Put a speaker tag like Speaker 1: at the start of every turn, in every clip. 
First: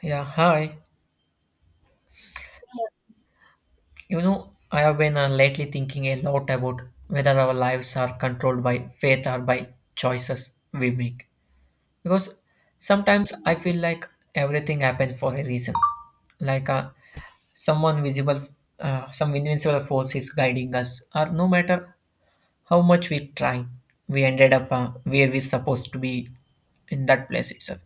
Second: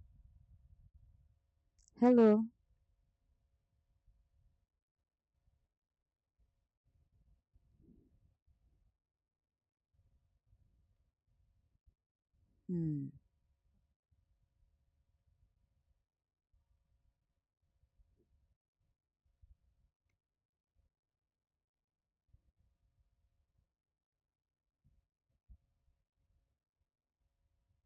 Speaker 1: Yeah, hi.
Speaker 2: Hello.
Speaker 1: I have been lately thinking a lot about whether our lives are controlled by faith or by choices we make. Because
Speaker 2: Hmm.
Speaker 1: sometimes I feel like everything happens for a reason. Like someone visible, some invincible force is guiding us, or no matter how much we try, we ended up where we're supposed to be in that place itself.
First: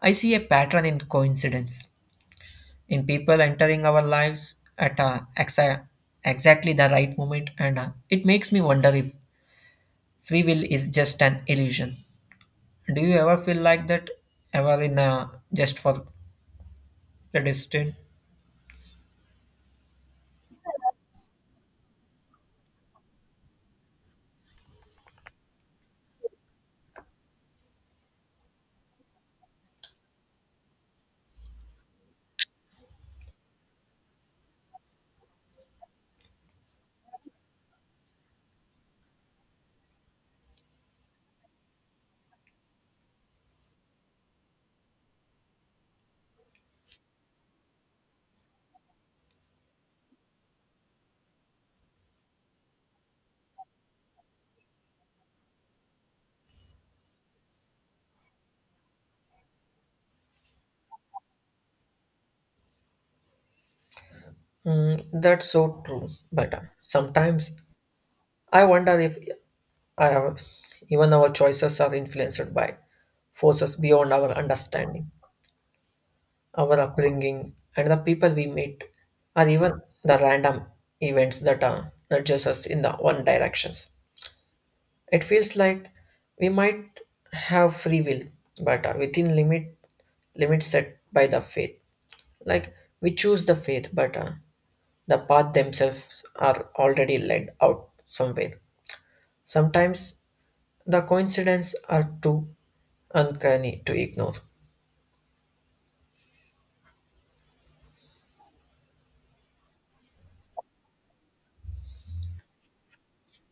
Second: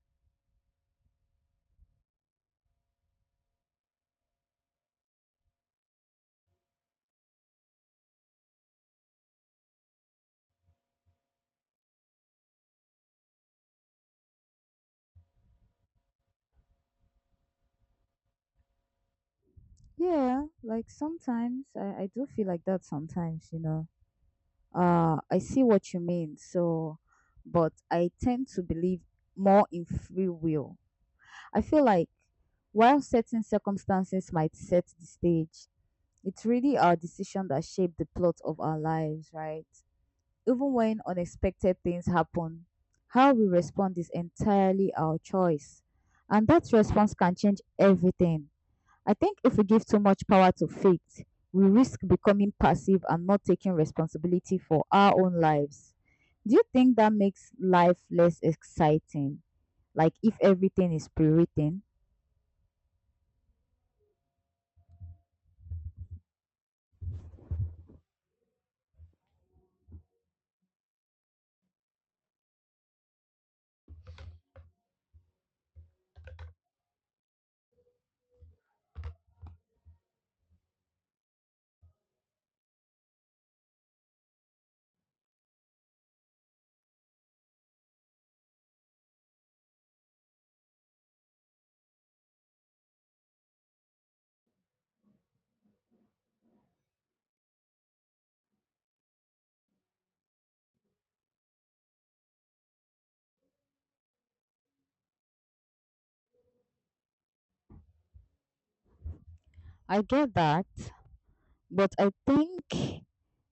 Speaker 1: I see a pattern in coincidence, in people entering our lives at exactly the right moment, and it makes me wonder if free will is just an illusion. Do you ever feel like that, ever in just for the distant?
Speaker 2: Yeah, like sometimes I do feel like that sometimes, I see what you mean. But I tend to believe more in free will. I feel like while certain circumstances might set the stage, it's really our decision that shape the plot of our lives, right? Even when unexpected things happen, how we respond is entirely our choice. And that response can change everything. I think if we give too much power to faith, we risk becoming passive and not taking responsibility for our own lives. Do you think that makes life less exciting? Like if everything is pre-written?
Speaker 1: Mm, that's so true. But sometimes I wonder if I have, even our choices are influenced by forces beyond our understanding. Our upbringing, and the people we meet, or even the random events that nudges us in the one directions. It feels like we might have free will, but within limit limits set by the faith. Like we choose the faith, but the path themselves are already led out somewhere. Sometimes the coincidences are too uncanny to ignore.
Speaker 2: I get that, but I think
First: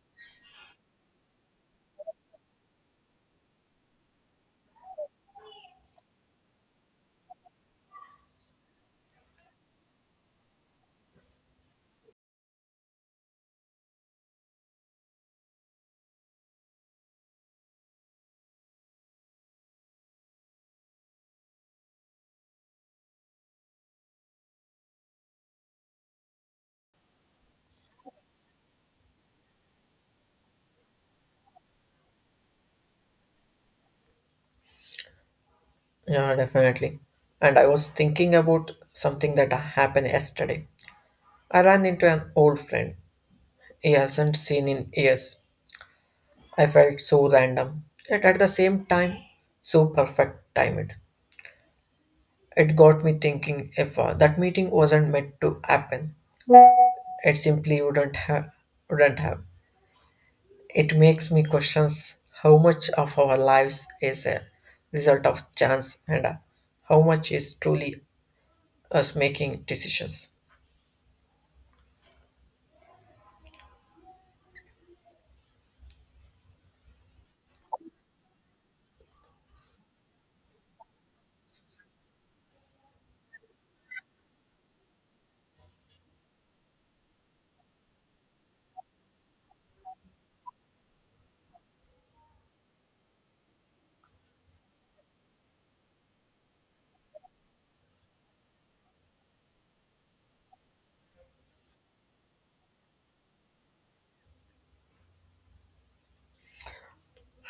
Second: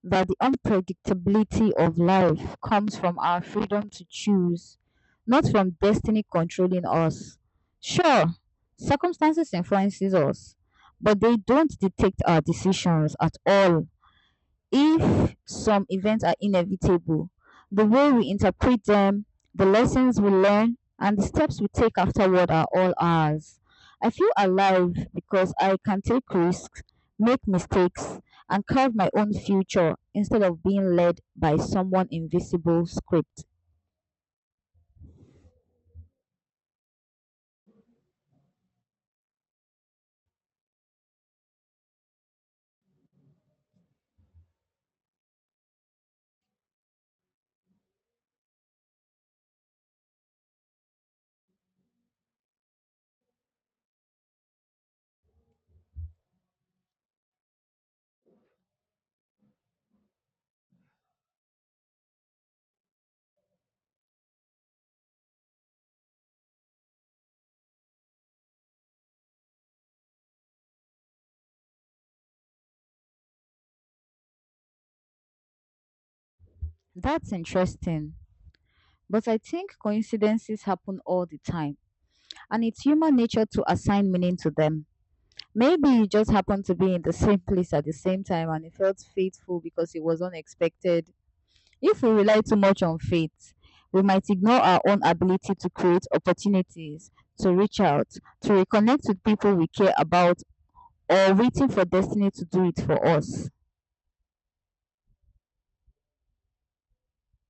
Speaker 2: that the unpredictability of life comes from our freedom to choose, not from destiny controlling us. Sure, circumstances influences us, but they don't dictate our decisions at all. If some events are inevitable, the way we interpret them, the lessons we learn, and the steps we take afterward are all ours. I feel alive because I can take risks, make mistakes, and carve my own future instead of being led by someone invisible script.
Speaker 1: Yeah, definitely. And I was thinking about something that happened yesterday. I ran into an old friend he hasn't seen in years. I felt so random, yet at the same time, so perfect timed. It got me thinking, if that meeting wasn't meant to happen, it simply wouldn't have. It makes me question how much of our lives is a result of chance, and how much is truly us making decisions.
Speaker 2: That's interesting. But I think coincidences happen all the time, and it's human nature to assign meaning to them. Maybe you just happened to be in the same place at the same time and it felt faithful because it was unexpected. If we rely too much on faith, we might ignore our own ability to create opportunities, to reach out, to reconnect with people we care about, or waiting for destiny to do it for us.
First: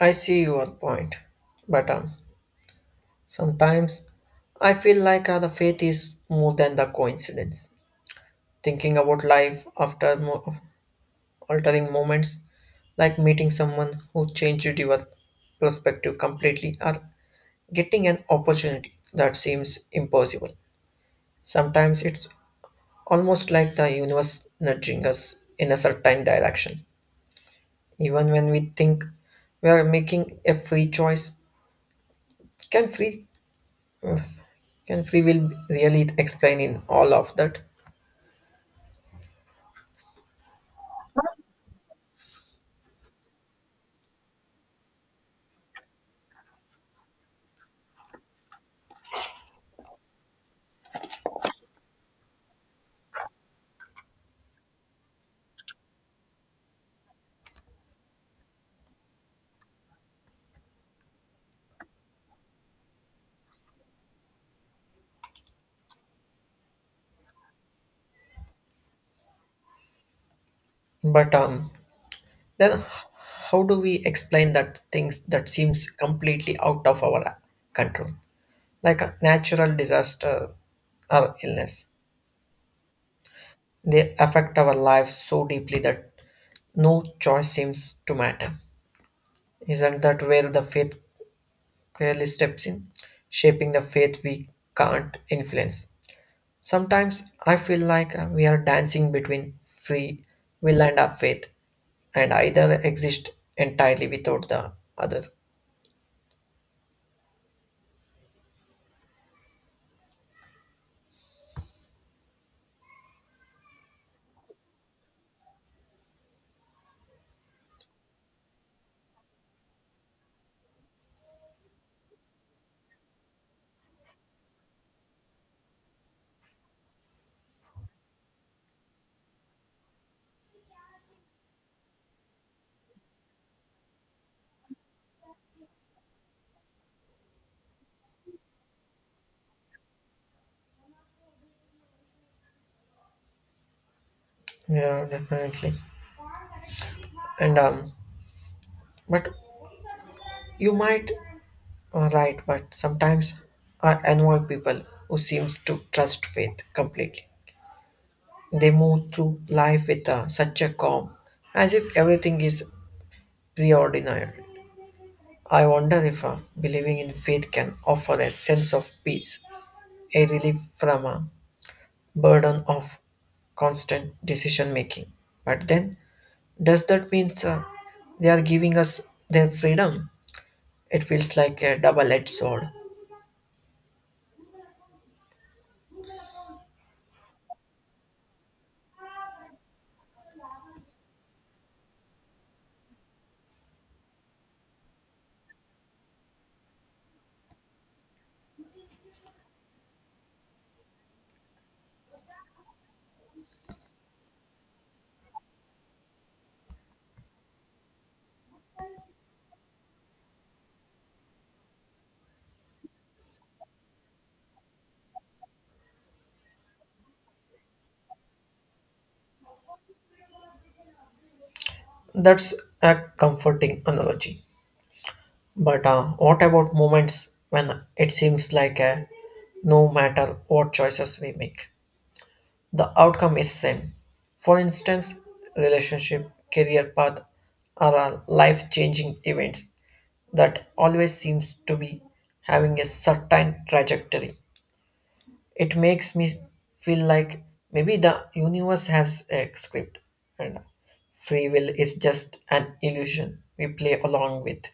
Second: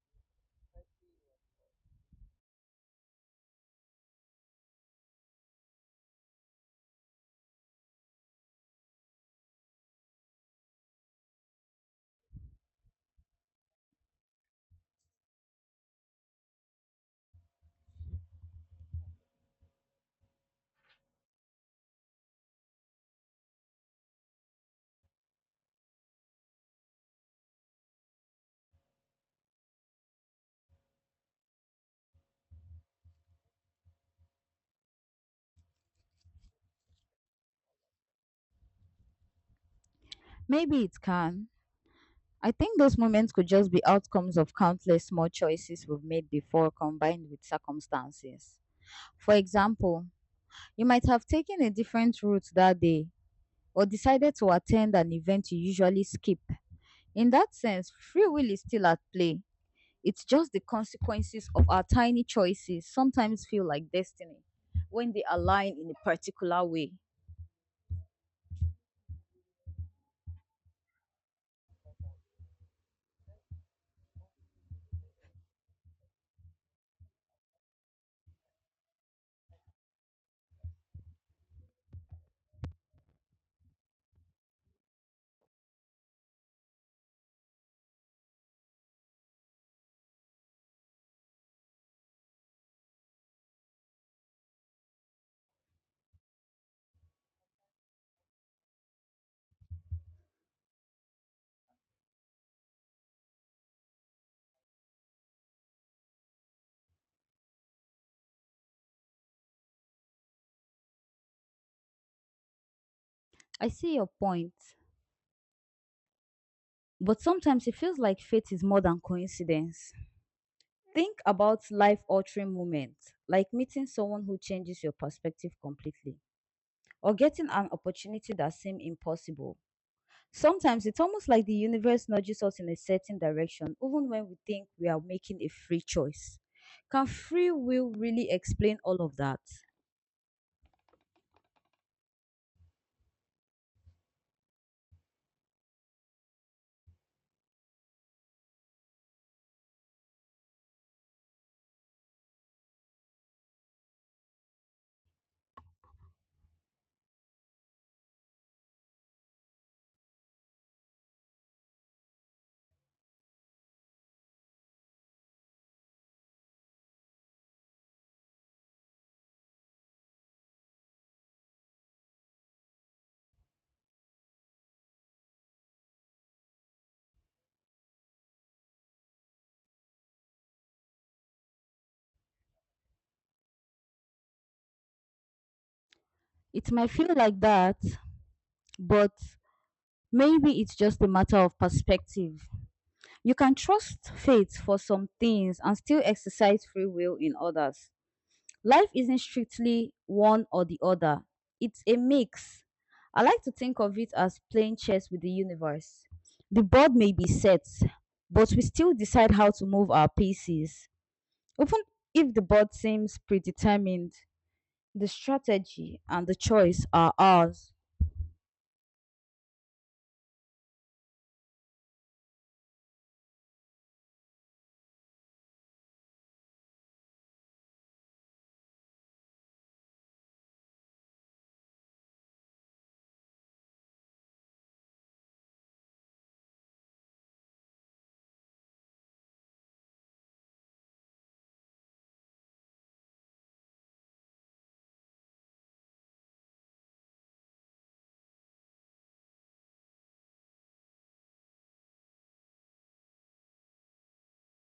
Speaker 1: I see your point, but sometimes I feel like the faith is more than the coincidence. Thinking about life altering moments, like meeting someone who changed your perspective completely, or getting an opportunity that seems impossible. Sometimes it's almost like the universe nudging us in a certain direction, even when we think we are making a free choice. Can free Ugh, can free will really explain in all of that?
Speaker 2: Maybe it can. I think those moments could just be outcomes of countless small choices we've made before combined with circumstances. For example, you might have taken a different route that day or decided to attend an event you usually skip. In that sense, free will is still at play. It's just the consequences of our tiny choices sometimes feel like destiny when they align in a particular way.
Speaker 1: But then h- how do we explain that things that seems completely out of our control, like a natural disaster or illness, they affect our lives so deeply that no choice seems to matter? Isn't that where the faith clearly steps in, shaping the faith we can't influence? Sometimes I feel like we are dancing between free will and our faith, and either exist entirely without the other.
Speaker 2: I see your point, but sometimes it feels like fate is more than coincidence. Think about life altering moments, like meeting someone who changes your perspective completely, or getting an opportunity that seemed impossible. Sometimes it's almost like the universe nudges us in a certain direction, even when we think we are making a free choice. Can free will really explain all of that?
Speaker 1: Yeah, definitely. And but you might right, but sometimes I annoy people who seems to trust faith completely. They move through life with such a calm, as if everything is preordained. I wonder if believing in faith can offer a sense of peace, a relief from burden of constant decision making. But then, does that mean they are giving us their freedom? It feels like a double edged sword.
Speaker 2: It might feel like that, but maybe it's just a matter of perspective. You can trust fate for some things and still exercise free will in others. Life isn't strictly one or the other, it's a mix. I like to think of it as playing chess with the universe. The board may be set, but we still decide how to move our pieces. Even if the board seems predetermined, the strategy and the choice are ours.
Speaker 1: That's a comforting analogy. But what about moments when it seems like no matter what choices we make, the outcome is same? For instance, relationship, career path are life changing events that always seems to be having a certain trajectory. It makes me feel like maybe the universe has a script and free will is just an illusion we play along with.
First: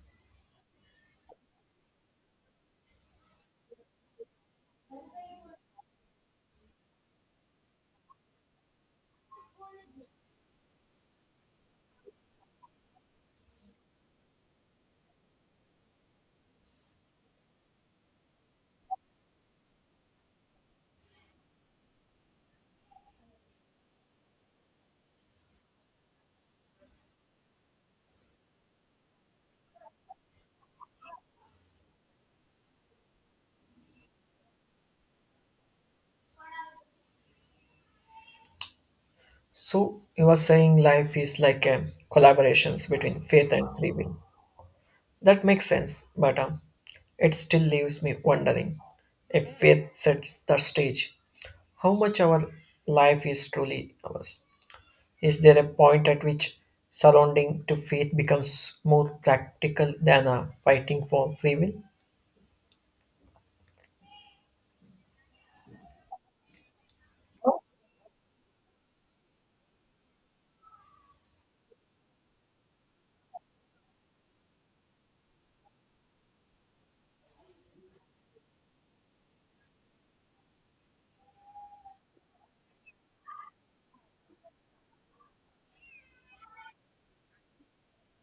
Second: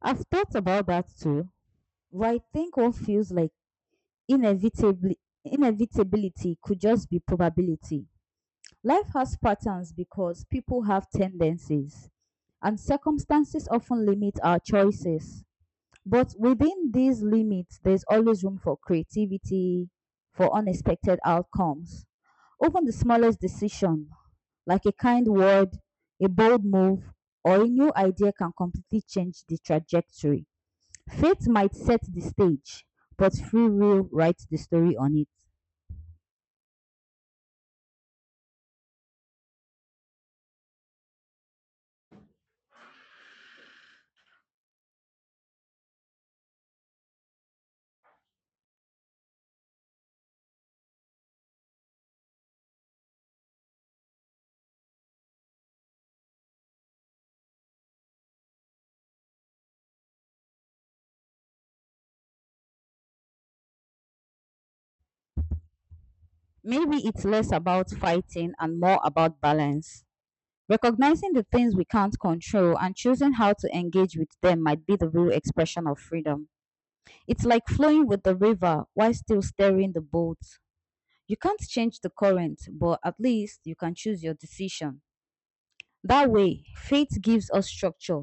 Speaker 2: I've thought about that too, but I think what feels like inevitably inevitability could just be probability. Life has patterns because people have tendencies, and circumstances often limit our choices. But within these limits, there's always room for creativity, for unexpected outcomes. Even the smallest decision, like a kind word, a bold move, or a new idea, can completely change the trajectory. Fate might set the stage, but free will writes the story on it.
Speaker 1: So you are saying life is like a collaborations between faith and free will. That makes sense, but it still leaves me wondering if faith sets the stage, how much our life is truly ours. Is there a point at which surrounding to faith becomes more practical than fighting for free will?
Speaker 2: Maybe it's less about fighting and more about balance. Recognizing the things we can't control and choosing how to engage with them might be the real expression of freedom. It's like flowing with the river while still steering the boat. You can't change the current, but at least you can choose your decision. That way, faith gives us structure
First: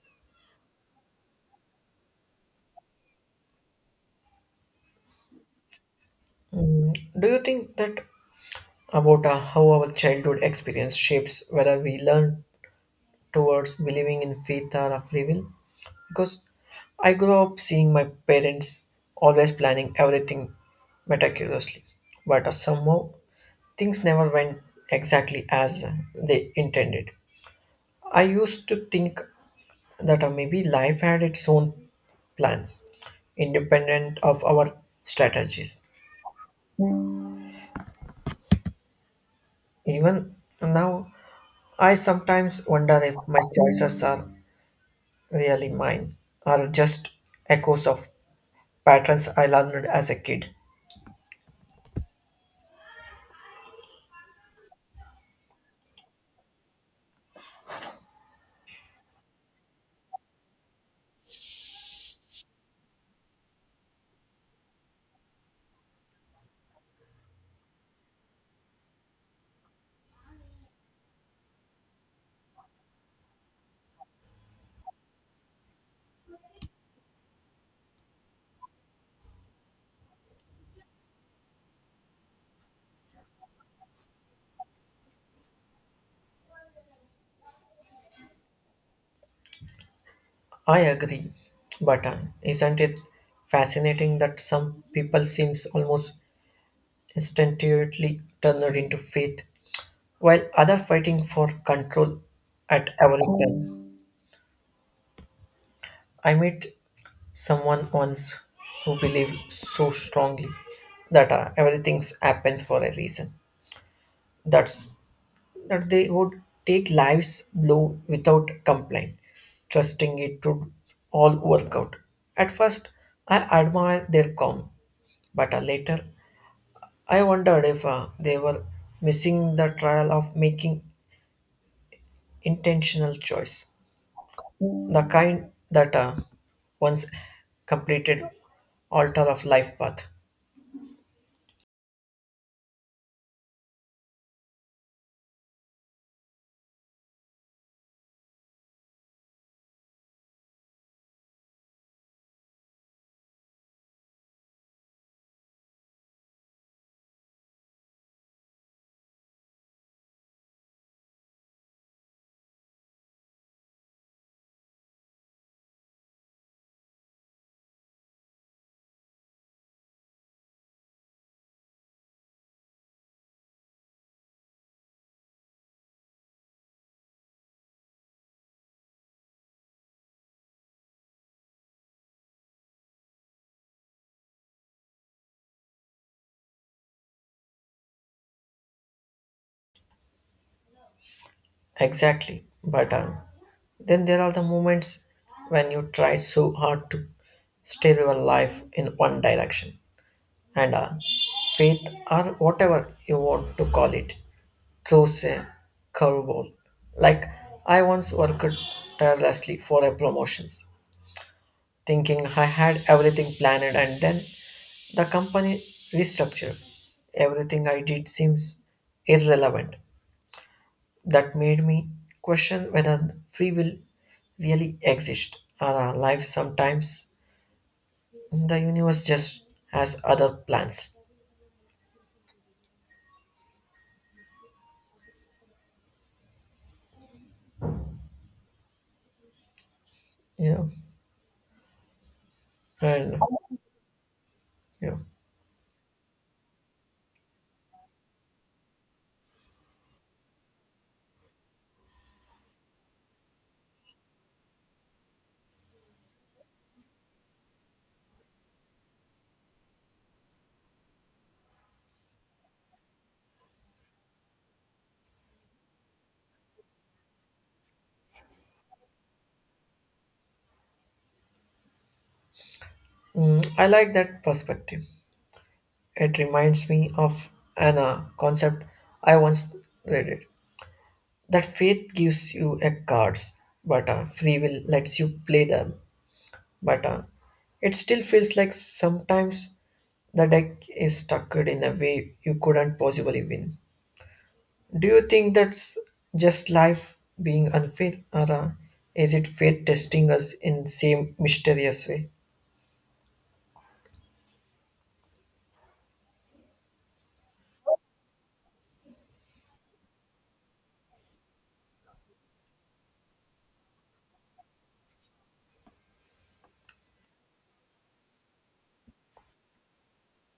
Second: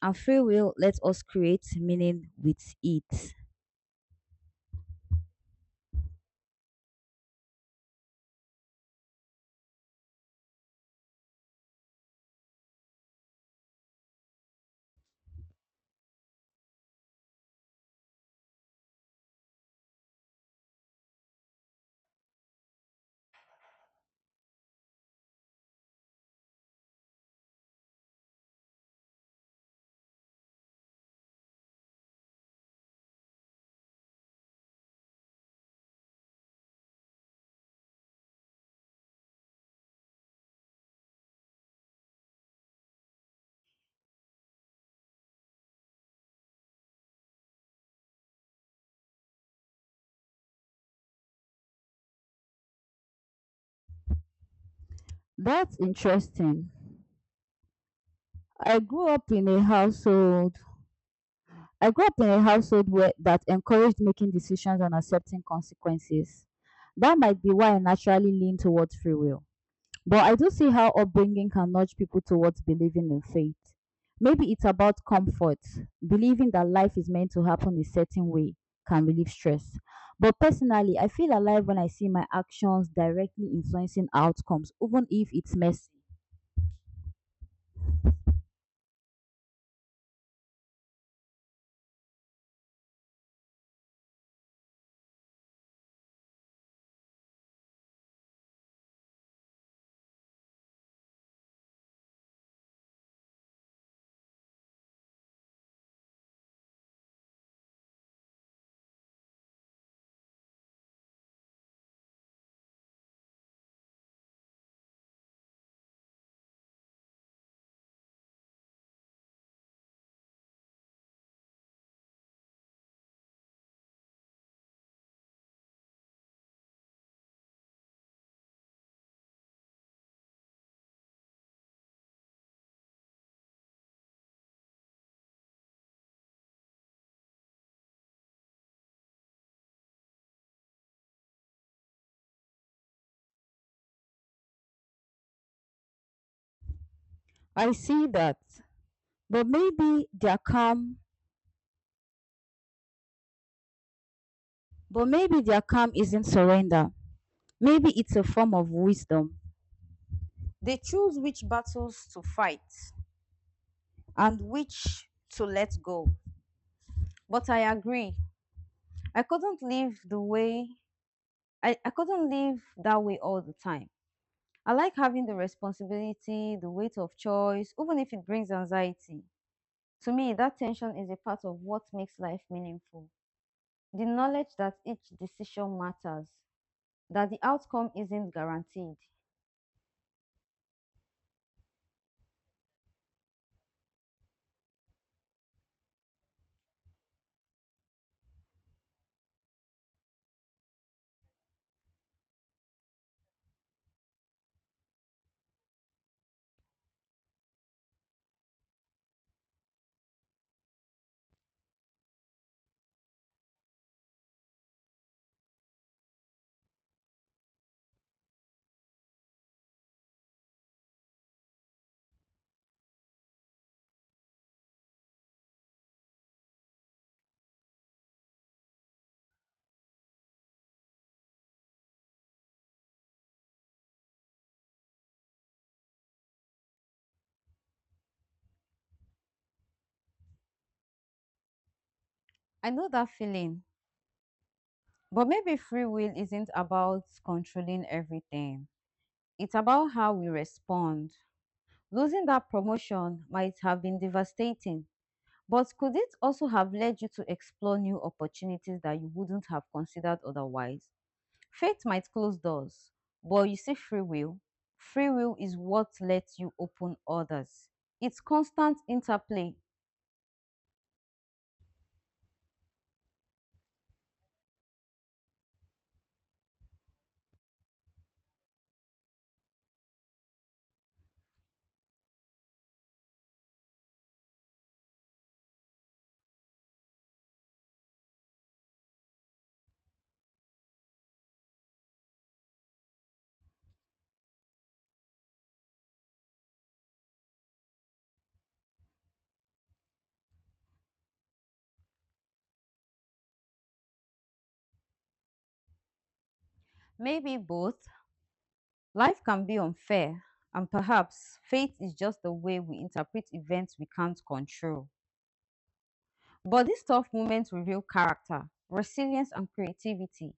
Speaker 2: and free will lets us create meaning with it.
Speaker 1: Mm, do you think that about how our childhood experience shapes whether we learn towards believing in faith or a free will? Because I grew up seeing my parents always planning everything meticulously, but somehow things never went exactly as they intended. I used to think that maybe life had its own plans, independent of our strategies. Even now, I sometimes wonder if my choices are really mine, or just echoes of patterns I learned as a kid.
Speaker 2: That's interesting. I grew up in a household I grew up in a household where that encouraged making decisions and accepting consequences. That might be why I naturally lean towards free will. But I do see how upbringing can nudge people towards believing in fate. Maybe it's about comfort, believing that life is meant to happen a certain way can relieve stress. But personally, I feel alive when I see my actions directly influencing outcomes, even if it's messy.
Speaker 1: I agree, but isn't it fascinating that some people seems almost instinctively turned into faith, while other fighting for control at every turn? I met someone once who believed so strongly that everything happens for a reason. That's that they would take life's blow without complaint, trusting it would all work out. At first, I admired their calm, but later I wondered if they were missing the trial of making intentional choice, the kind that once completed altar of life path.
Speaker 2: I see that. But maybe their calm, but maybe their calm isn't surrender. Maybe it's a form of wisdom. They choose which battles to fight and which to let go. But I agree. I couldn't live the way I couldn't live that way all the time. I like having the responsibility, the weight of choice, even if it brings anxiety. To me, that tension is a part of what makes life meaningful. The knowledge that each decision matters, that the outcome isn't guaranteed.
Speaker 1: Exactly, but then there are the moments when you try so hard to steer your life in one direction, and faith, or whatever you want to call it, throws a curveball. Like, I once worked tirelessly for a promotions, thinking I had everything planned, and then the company restructured. Everything I did seems irrelevant. That made me question whether free will really exists, or our life sometimes the universe just has other plans. You know,
Speaker 2: I know that
Speaker 1: and
Speaker 2: feeling.
Speaker 1: you know.
Speaker 2: But maybe free will isn't about controlling everything. It's about how we respond. Losing that promotion might have been devastating, but could it also have led you to explore new opportunities that you wouldn't have considered otherwise? Fate might close doors, but you see, free will is what lets you open others. It's constant interplay,
Speaker 1: Mm, I like that perspective. It reminds me of an concept I once read it that faith gives you a cards, but free will lets you play them. But it still feels like sometimes the deck is structured in a way you couldn't possibly win. Do you think that's just life being unfair, or is it fate testing us in same mysterious way?
Speaker 2: maybe both. Life can be unfair, and perhaps fate is just the way we interpret events we can't control. But these tough moments reveal character, resilience, and creativity.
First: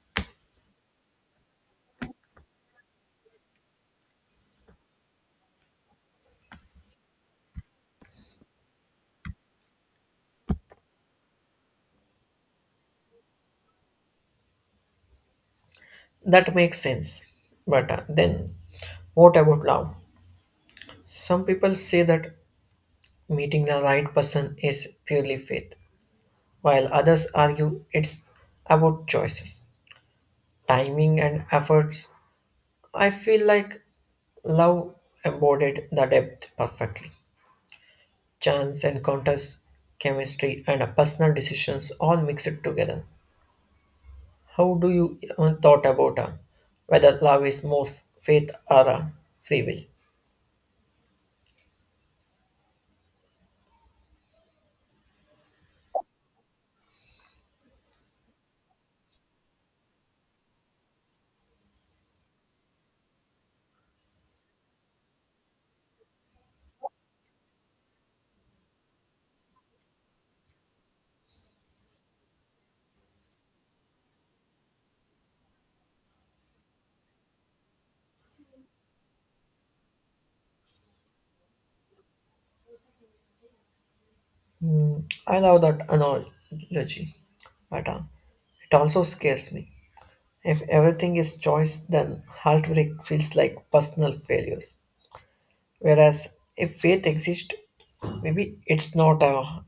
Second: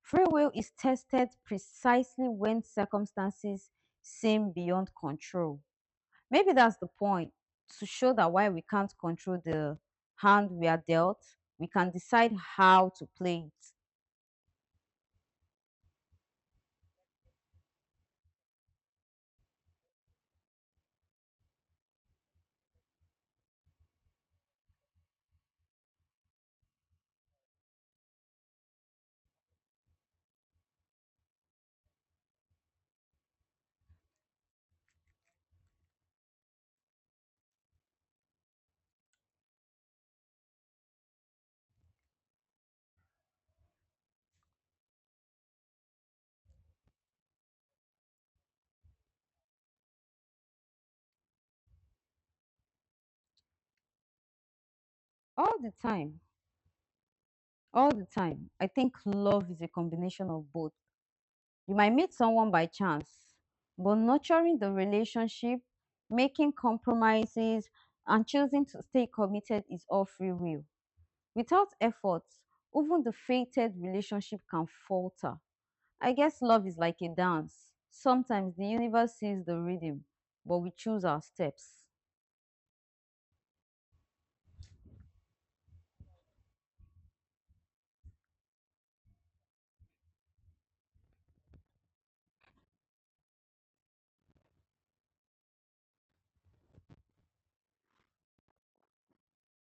Speaker 2: Free will is tested precisely when circumstances seem beyond control. Maybe that's the point to show that while we can't control the hand we are dealt, we can decide how to play it.
Speaker 1: That makes sense. But then, what about love? Some people say that meeting the right person is purely faith, while others argue it's about choices, timing, and efforts. I feel like love embodied the depth perfectly. Chance encounters, chemistry, and personal decisions all mixed together. How do you even thought about whether love is more faith or free will?
Speaker 2: All the time, all the time, I think love is a combination of both. You might meet someone by chance, but nurturing the relationship, making compromises, and choosing to stay committed is all free will. Without effort, even the fated relationship can falter. I guess love is like a dance. Sometimes the universe sees the rhythm, but we choose our steps.
Speaker 1: I love that analogy, but it also scares me. If everything is choice, then heartbreak feels like personal failures. Whereas if faith exists, maybe it's not our,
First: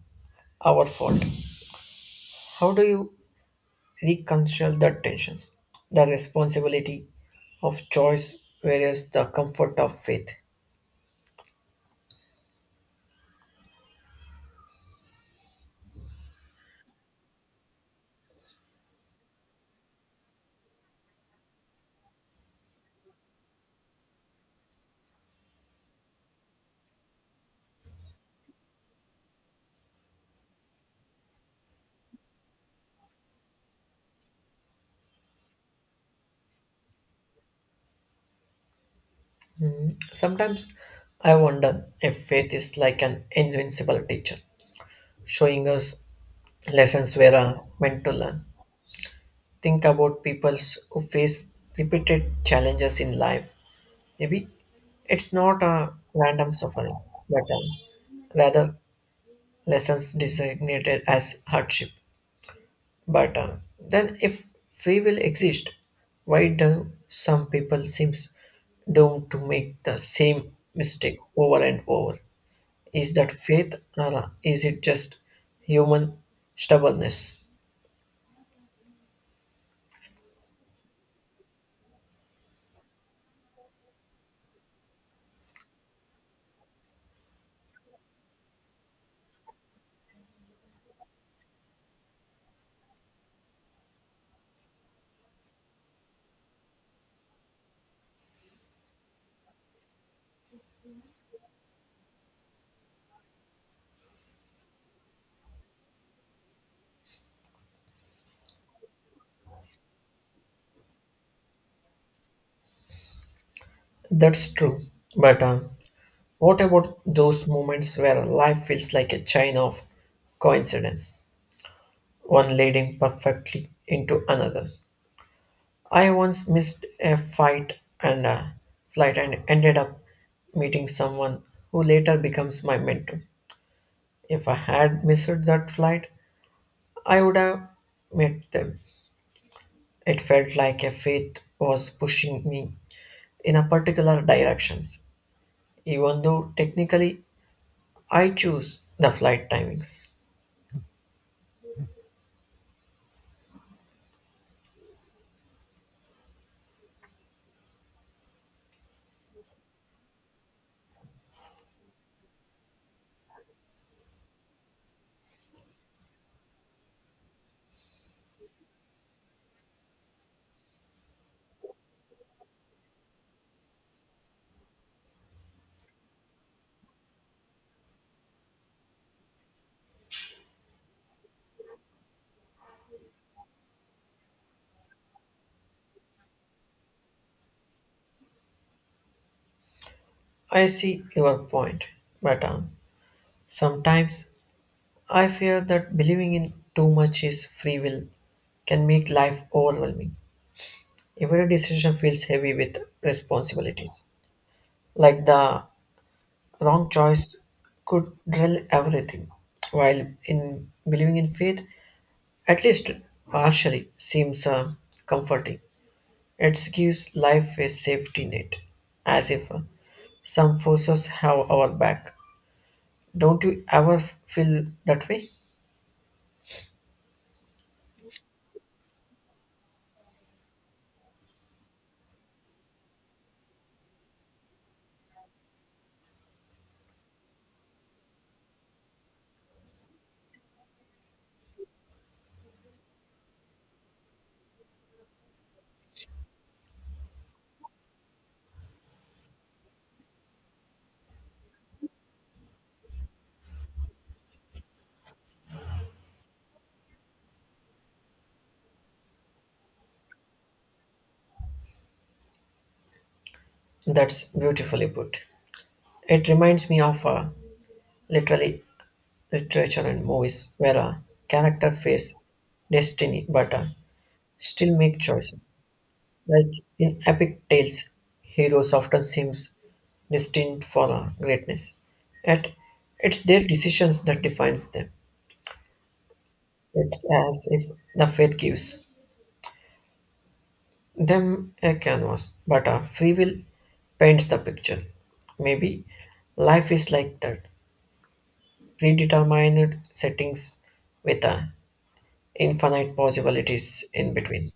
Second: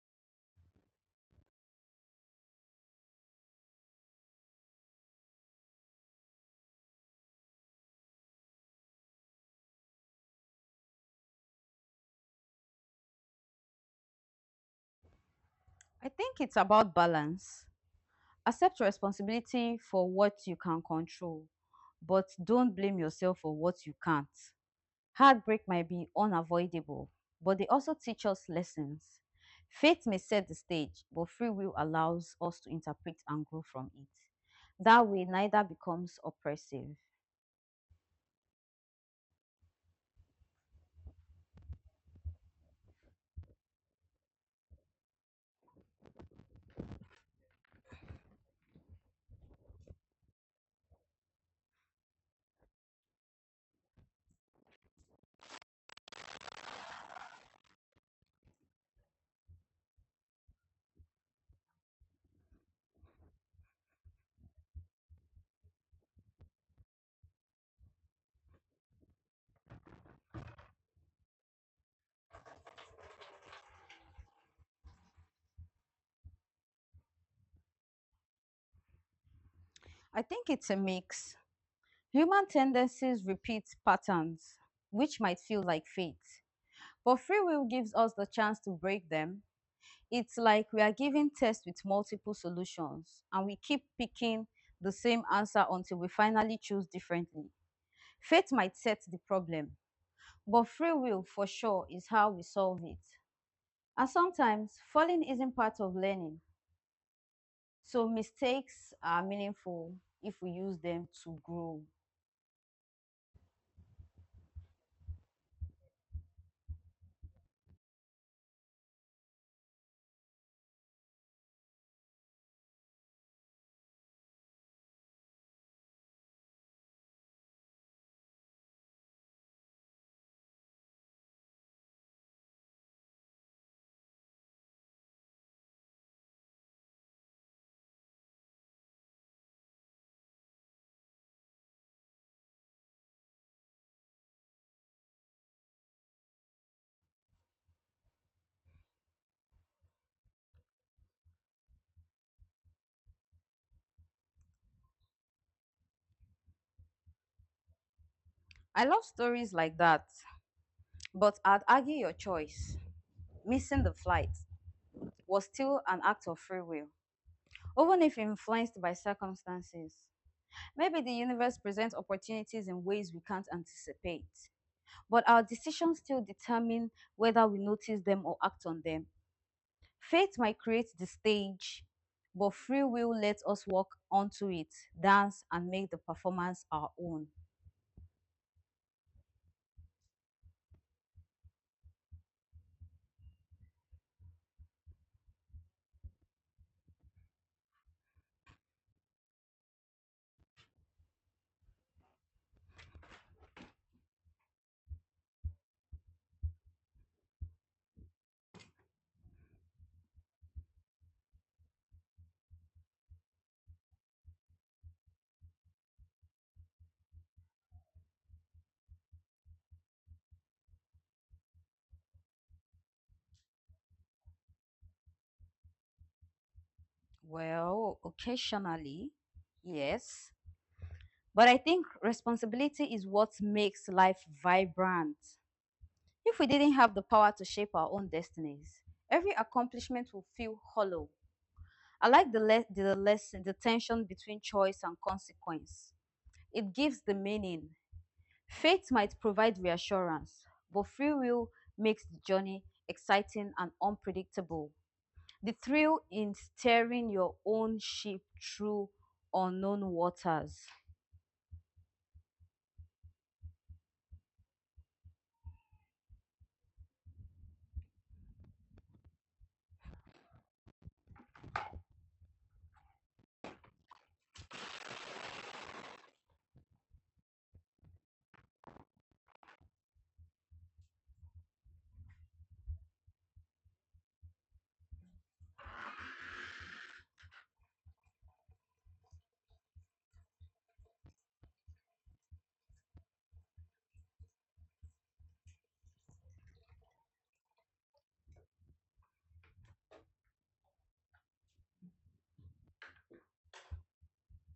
Speaker 1: our fault. How do you reconcile the tensions? The responsibility of choice whereas the comfort of faith.
Speaker 2: I think it's about balance. Accept responsibility for what you can control, but don't blame yourself for what you can't. Heartbreak might be unavoidable, but they also teach us lessons. Fate may set the stage, but free will allows us to interpret and grow from it. That way, neither becomes oppressive.
Speaker 1: Sometimes I wonder if faith is like an invincible teacher, showing us lessons we are meant to learn. Think about peoples who face repeated challenges in life. Maybe it's not a random suffering, but rather lessons designated as hardship. But then, if free will exists, why do some people seems doomed to make the same mistake over and over? Is that faith, or is it just human stubbornness?
Speaker 2: I think it's a mix. Human tendencies repeat patterns, which might feel like fate, but free will gives us the chance to break them. It's like we are given tests with multiple solutions, and we keep picking the same answer until we finally choose differently. Faith might set the problem, but free will for sure is how we solve it. And sometimes falling isn't part of learning, so mistakes are meaningful if we use them to grow.
Speaker 1: That's true. But what about those moments where life feels like a chain of coincidence, one leading perfectly into another? I once missed a fight and a flight and ended up meeting someone who later becomes my mentor. If I had missed that flight, I would have met them. It felt like a faith was pushing me in a particular directions, even though technically I choose the flight timings.
Speaker 2: I love stories like that, but I'd argue your choice, missing the flight, was still an act of free will, even if influenced by circumstances. Maybe the universe presents opportunities in ways we can't anticipate, but our decisions still determine whether we notice them or act on them. Faith might create the stage, but free will lets us walk onto it, dance, and make the performance our own.
Speaker 1: I see your point, but sometimes I fear that believing in too much is free will can make life overwhelming. Every decision feels heavy with responsibilities. Like the wrong choice could drill everything. While in believing in faith, at least partially, seems comforting. It gives life a safety net, as if some forces have our back. Don't you ever feel that way?
Speaker 2: Well, occasionally, yes. But I think responsibility is what makes life vibrant. If we didn't have the power to shape our own destinies, every accomplishment will feel hollow. I like the lesson, the tension between choice and consequence. It gives the meaning. Faith might provide reassurance, but free will makes the journey exciting and unpredictable. The thrill in steering your own ship through unknown waters.
Speaker 1: That's beautifully put. It reminds me of Literally, literature and movies where a character face destiny, but still make choices. Like in epic tales, heroes often seems destined for greatness, yet it's their decisions that defines them. It's as if the fate gives them a canvas, but our free will paints the picture. Maybe life is like that, predetermined settings with infinite possibilities in between.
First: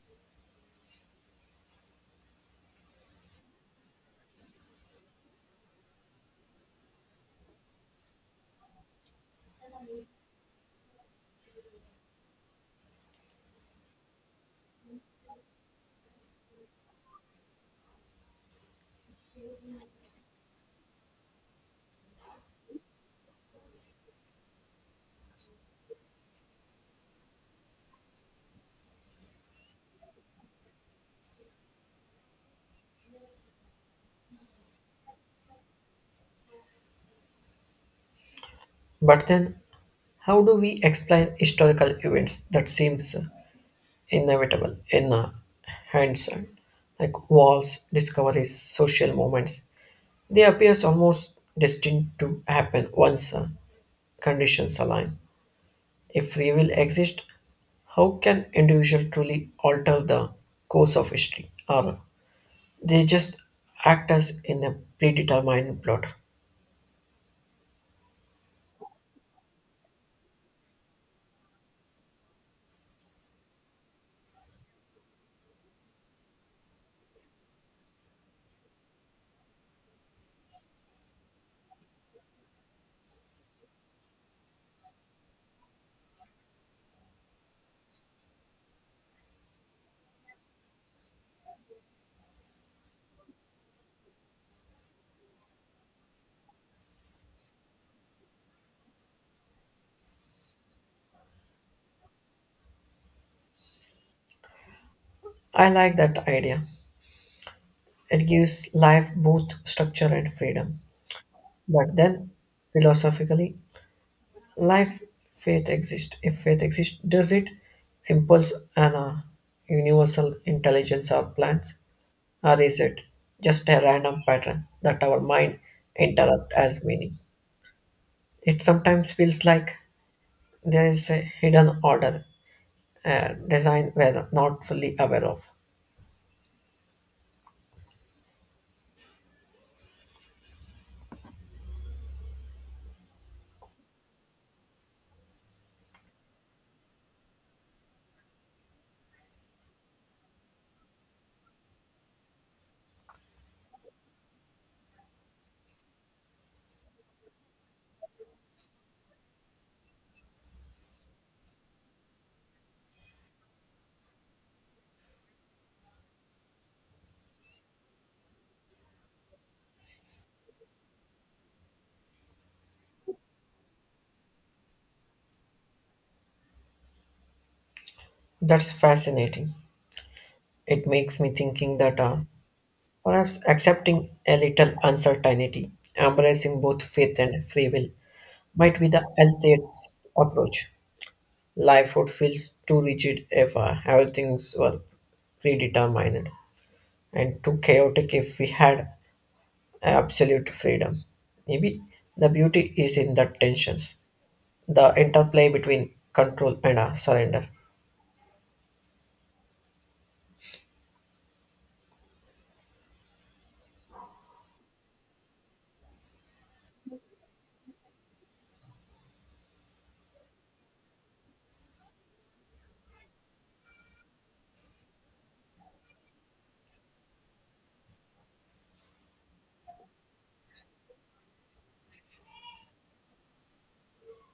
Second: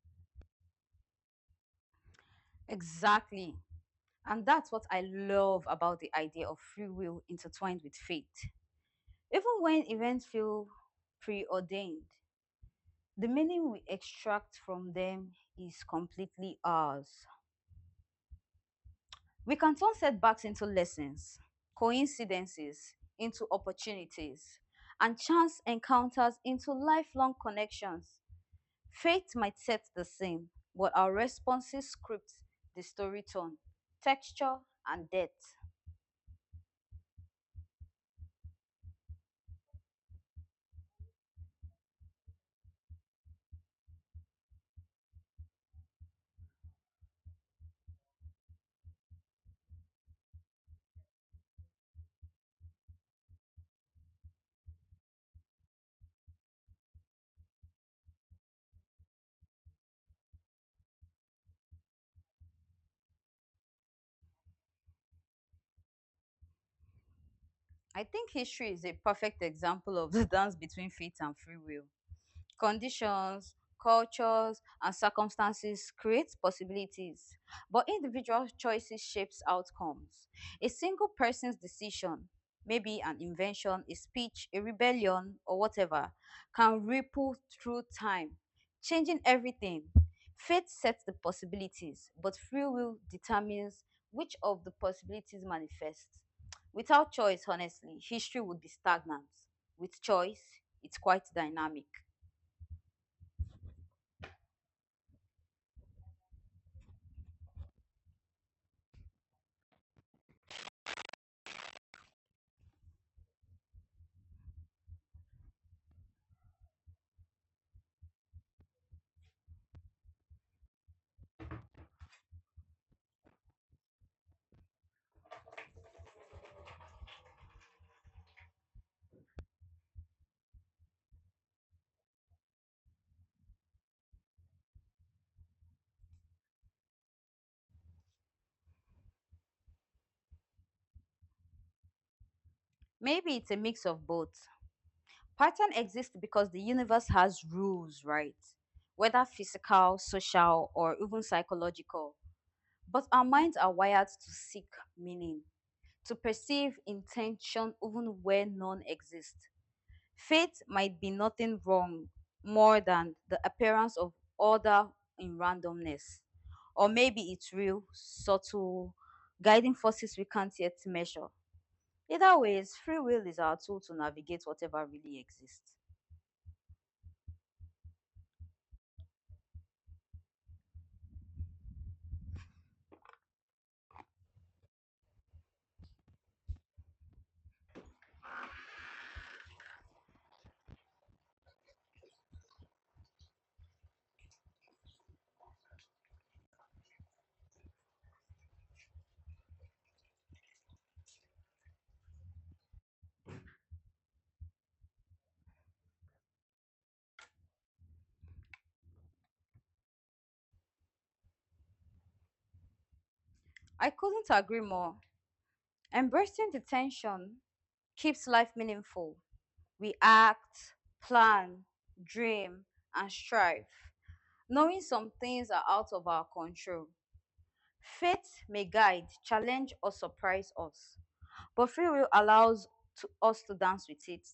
Speaker 2: Exactly. And that's what I love about the idea of free will intertwined with faith. Even when events feel preordained, the meaning we extract from them is completely ours. We can turn setbacks into lessons, coincidences into opportunities, and chance encounters into lifelong connections. Fate might set the scene, but our responses script the story tone, texture, and depth.
Speaker 1: But then, how do we explain historical events that seems inevitable in hindsight, like wars, discoveries, social movements? They appear almost destined to happen once conditions align. If free will exists, how can individual truly alter the course of history, or they just act as in a predetermined plot?
Speaker 2: I think history is a perfect example of the dance between fate and free will. Conditions, cultures, and circumstances create possibilities, but individual choices shapes outcomes. A single person's decision, maybe an invention, a speech, a rebellion, or whatever, can ripple through time, changing everything. Fate sets the possibilities, but free will determines which of the possibilities manifests. Without choice, honestly, history would be stagnant. With choice, it's quite dynamic.
Speaker 1: I like that idea. It gives life both structure and freedom. But then, philosophically, life, faith exists. If faith exists, does it impulse an universal intelligence or plans? Or is it just a random pattern that our mind interrupt as meaning? It sometimes feels like there is a hidden order, a design we're not fully aware of.
Speaker 2: Maybe it's a mix of both. Pattern exists because the universe has rules, right? Whether physical, social, or even psychological. But our minds are wired to seek meaning, to perceive intention even where none exists. Fate might be nothing wrong more than the appearance of order in randomness. Or maybe it's real, subtle, guiding forces we can't yet measure. Either ways, free will is our tool to navigate whatever really exists.
Speaker 1: That's fascinating. It makes me thinking that perhaps accepting a little uncertainty, embracing both faith and free will might be the healthiest approach. Life would feel too rigid if everything's were predetermined, and too chaotic if we had absolute freedom. Maybe the beauty is in the tensions, the interplay between control and surrender.
Speaker 2: I couldn't agree more. Embracing the tension keeps life meaningful. We act, plan, dream, and strive, knowing some things are out of our control. Fate may guide, challenge, or surprise us, but free will allows to us to dance with it,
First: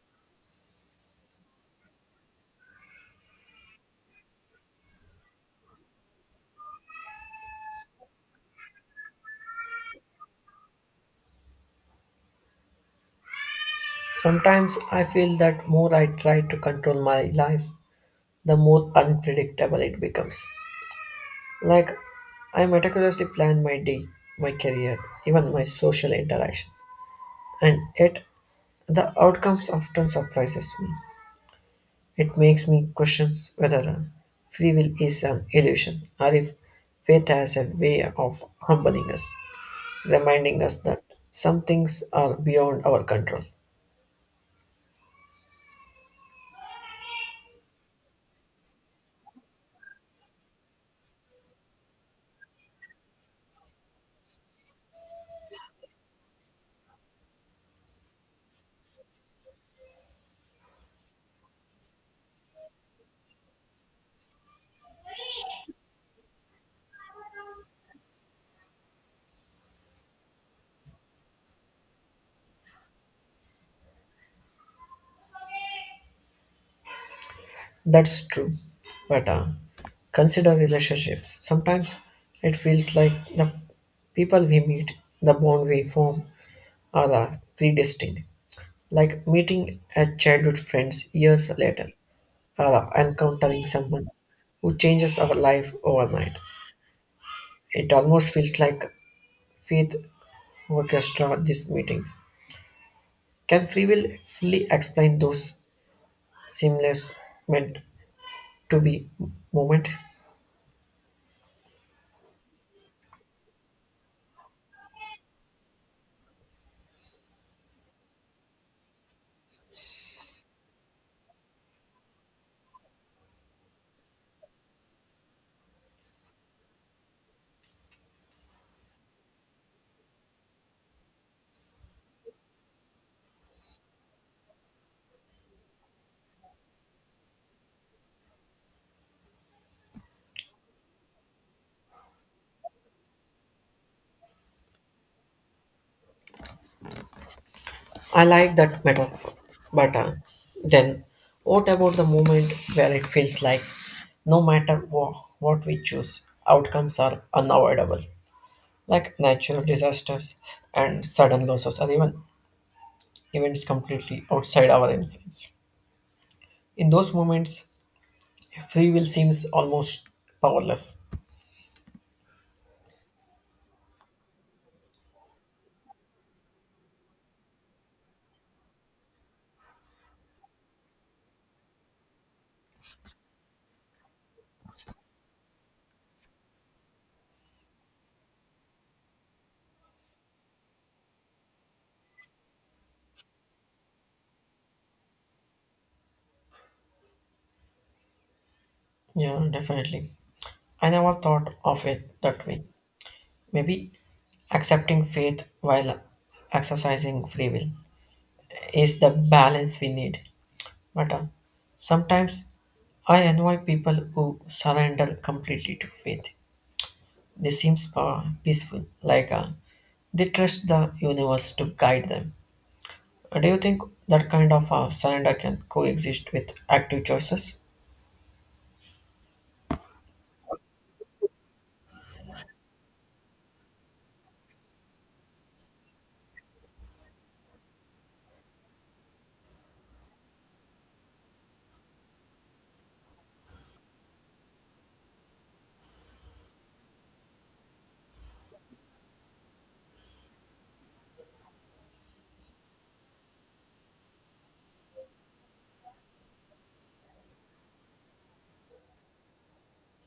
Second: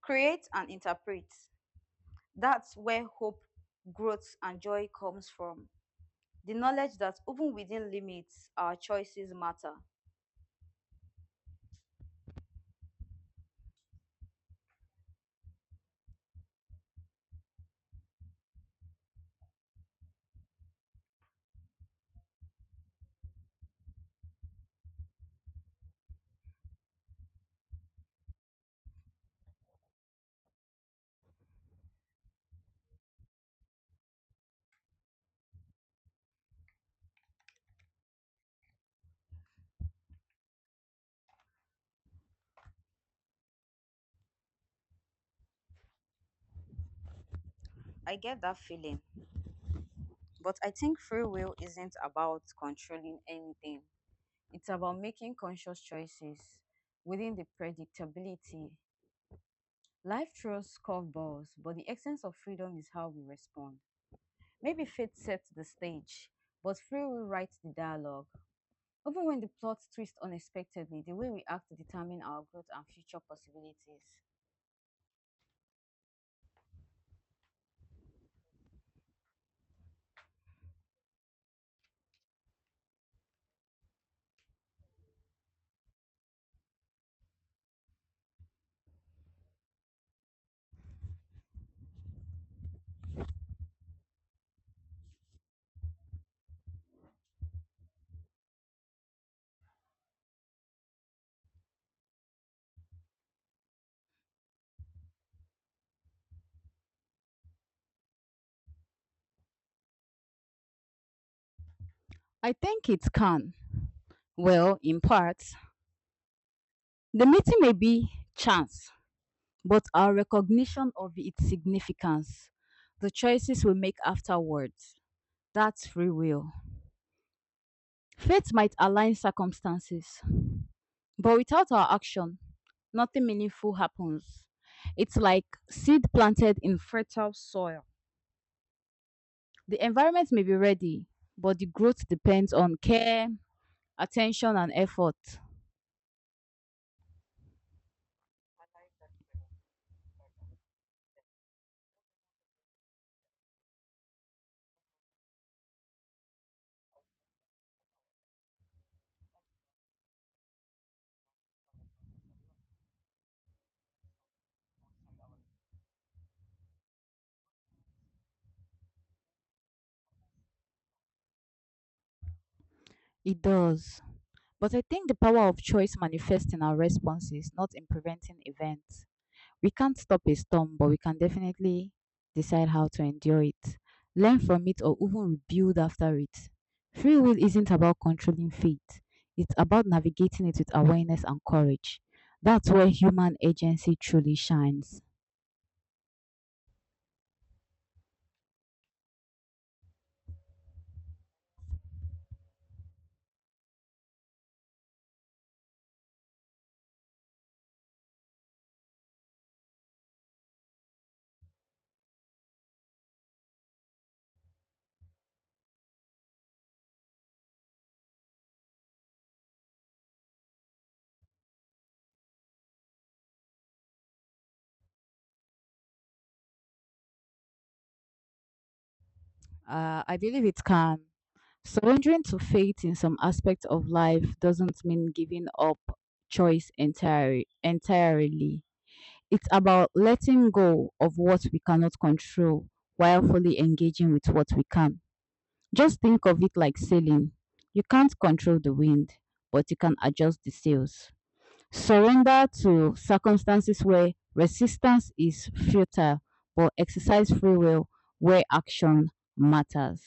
Speaker 2: create, and interpret. That's where hope, growth, and joy comes from. The knowledge that even within limits, our choices matter.
Speaker 1: Sometimes I feel that more I try to control my life, the more unpredictable it becomes. Like I meticulously plan my day, my career, even my social interactions, and yet the outcomes often surprises me. It makes me question whether free will is an illusion, or if fate has a way of humbling us, reminding us that some things are beyond our control.
Speaker 2: I get that feeling. But I think free will isn't about controlling anything, it's about making conscious choices within the predictability. Life throws curveballs, but the essence of freedom is how we respond. Maybe fate sets the stage, but free will writes the dialogue. Even when the plot twists unexpectedly, the way we act determines our growth and future possibilities.
Speaker 1: That's true, but consider relationships. Sometimes it feels like the people we meet, the bond we form, are predestined, like meeting a childhood friends years later, or encountering someone who changes our life overnight. It almost feels like faith orchestra these meetings. Can free will fully explain those seamless meant to be moment?
Speaker 2: I think it can. Well, in part. The meeting may be chance, but our recognition of its significance, the choices we make afterwards, that's free will. Fate might align circumstances, but without our action, nothing meaningful happens. It's like seed planted in fertile soil. The environment may be ready, but the growth depends on care, attention, and effort.
Speaker 1: I like that metaphor, but then what about the moment where it feels like no matter what we choose, outcomes are unavoidable, like natural disasters and sudden losses, or even events completely outside our influence? In those moments, free will seems almost powerless.
Speaker 2: It does. But I think the power of choice manifests in our responses, not in preventing events. We can't stop a storm, but we can definitely decide how to endure it, learn from it, or even rebuild after it. Free will isn't about controlling fate, it's about navigating it with awareness and courage. That's where human agency truly shines.
Speaker 1: Yeah, definitely. I never thought of it that way. Maybe accepting faith while exercising free will is the balance we need. But sometimes I annoy people who surrender completely to faith. They seem peaceful, like they trust the universe to guide them. Do you think that kind of surrender can coexist with active choices?
Speaker 2: I believe it can. Surrendering to fate in some aspects of life doesn't mean giving up choice entirely. Entirely. It's about letting go of what we cannot control while fully engaging with what we can. Just think of it like sailing. You can't control the wind, but you can adjust the sails. Surrender to circumstances where resistance is futile, but exercise free will where action matters.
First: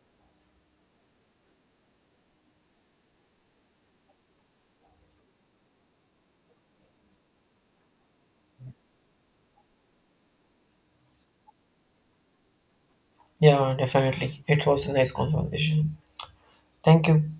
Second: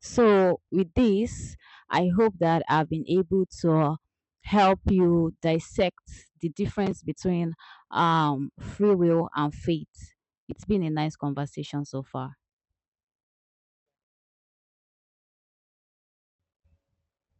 Speaker 2: So, with this, I hope that I've been able to help you dissect the difference between free will and faith. It's been a nice conversation so far.
Speaker 1: Yeah, definitely. It was a nice conversation. Thank you.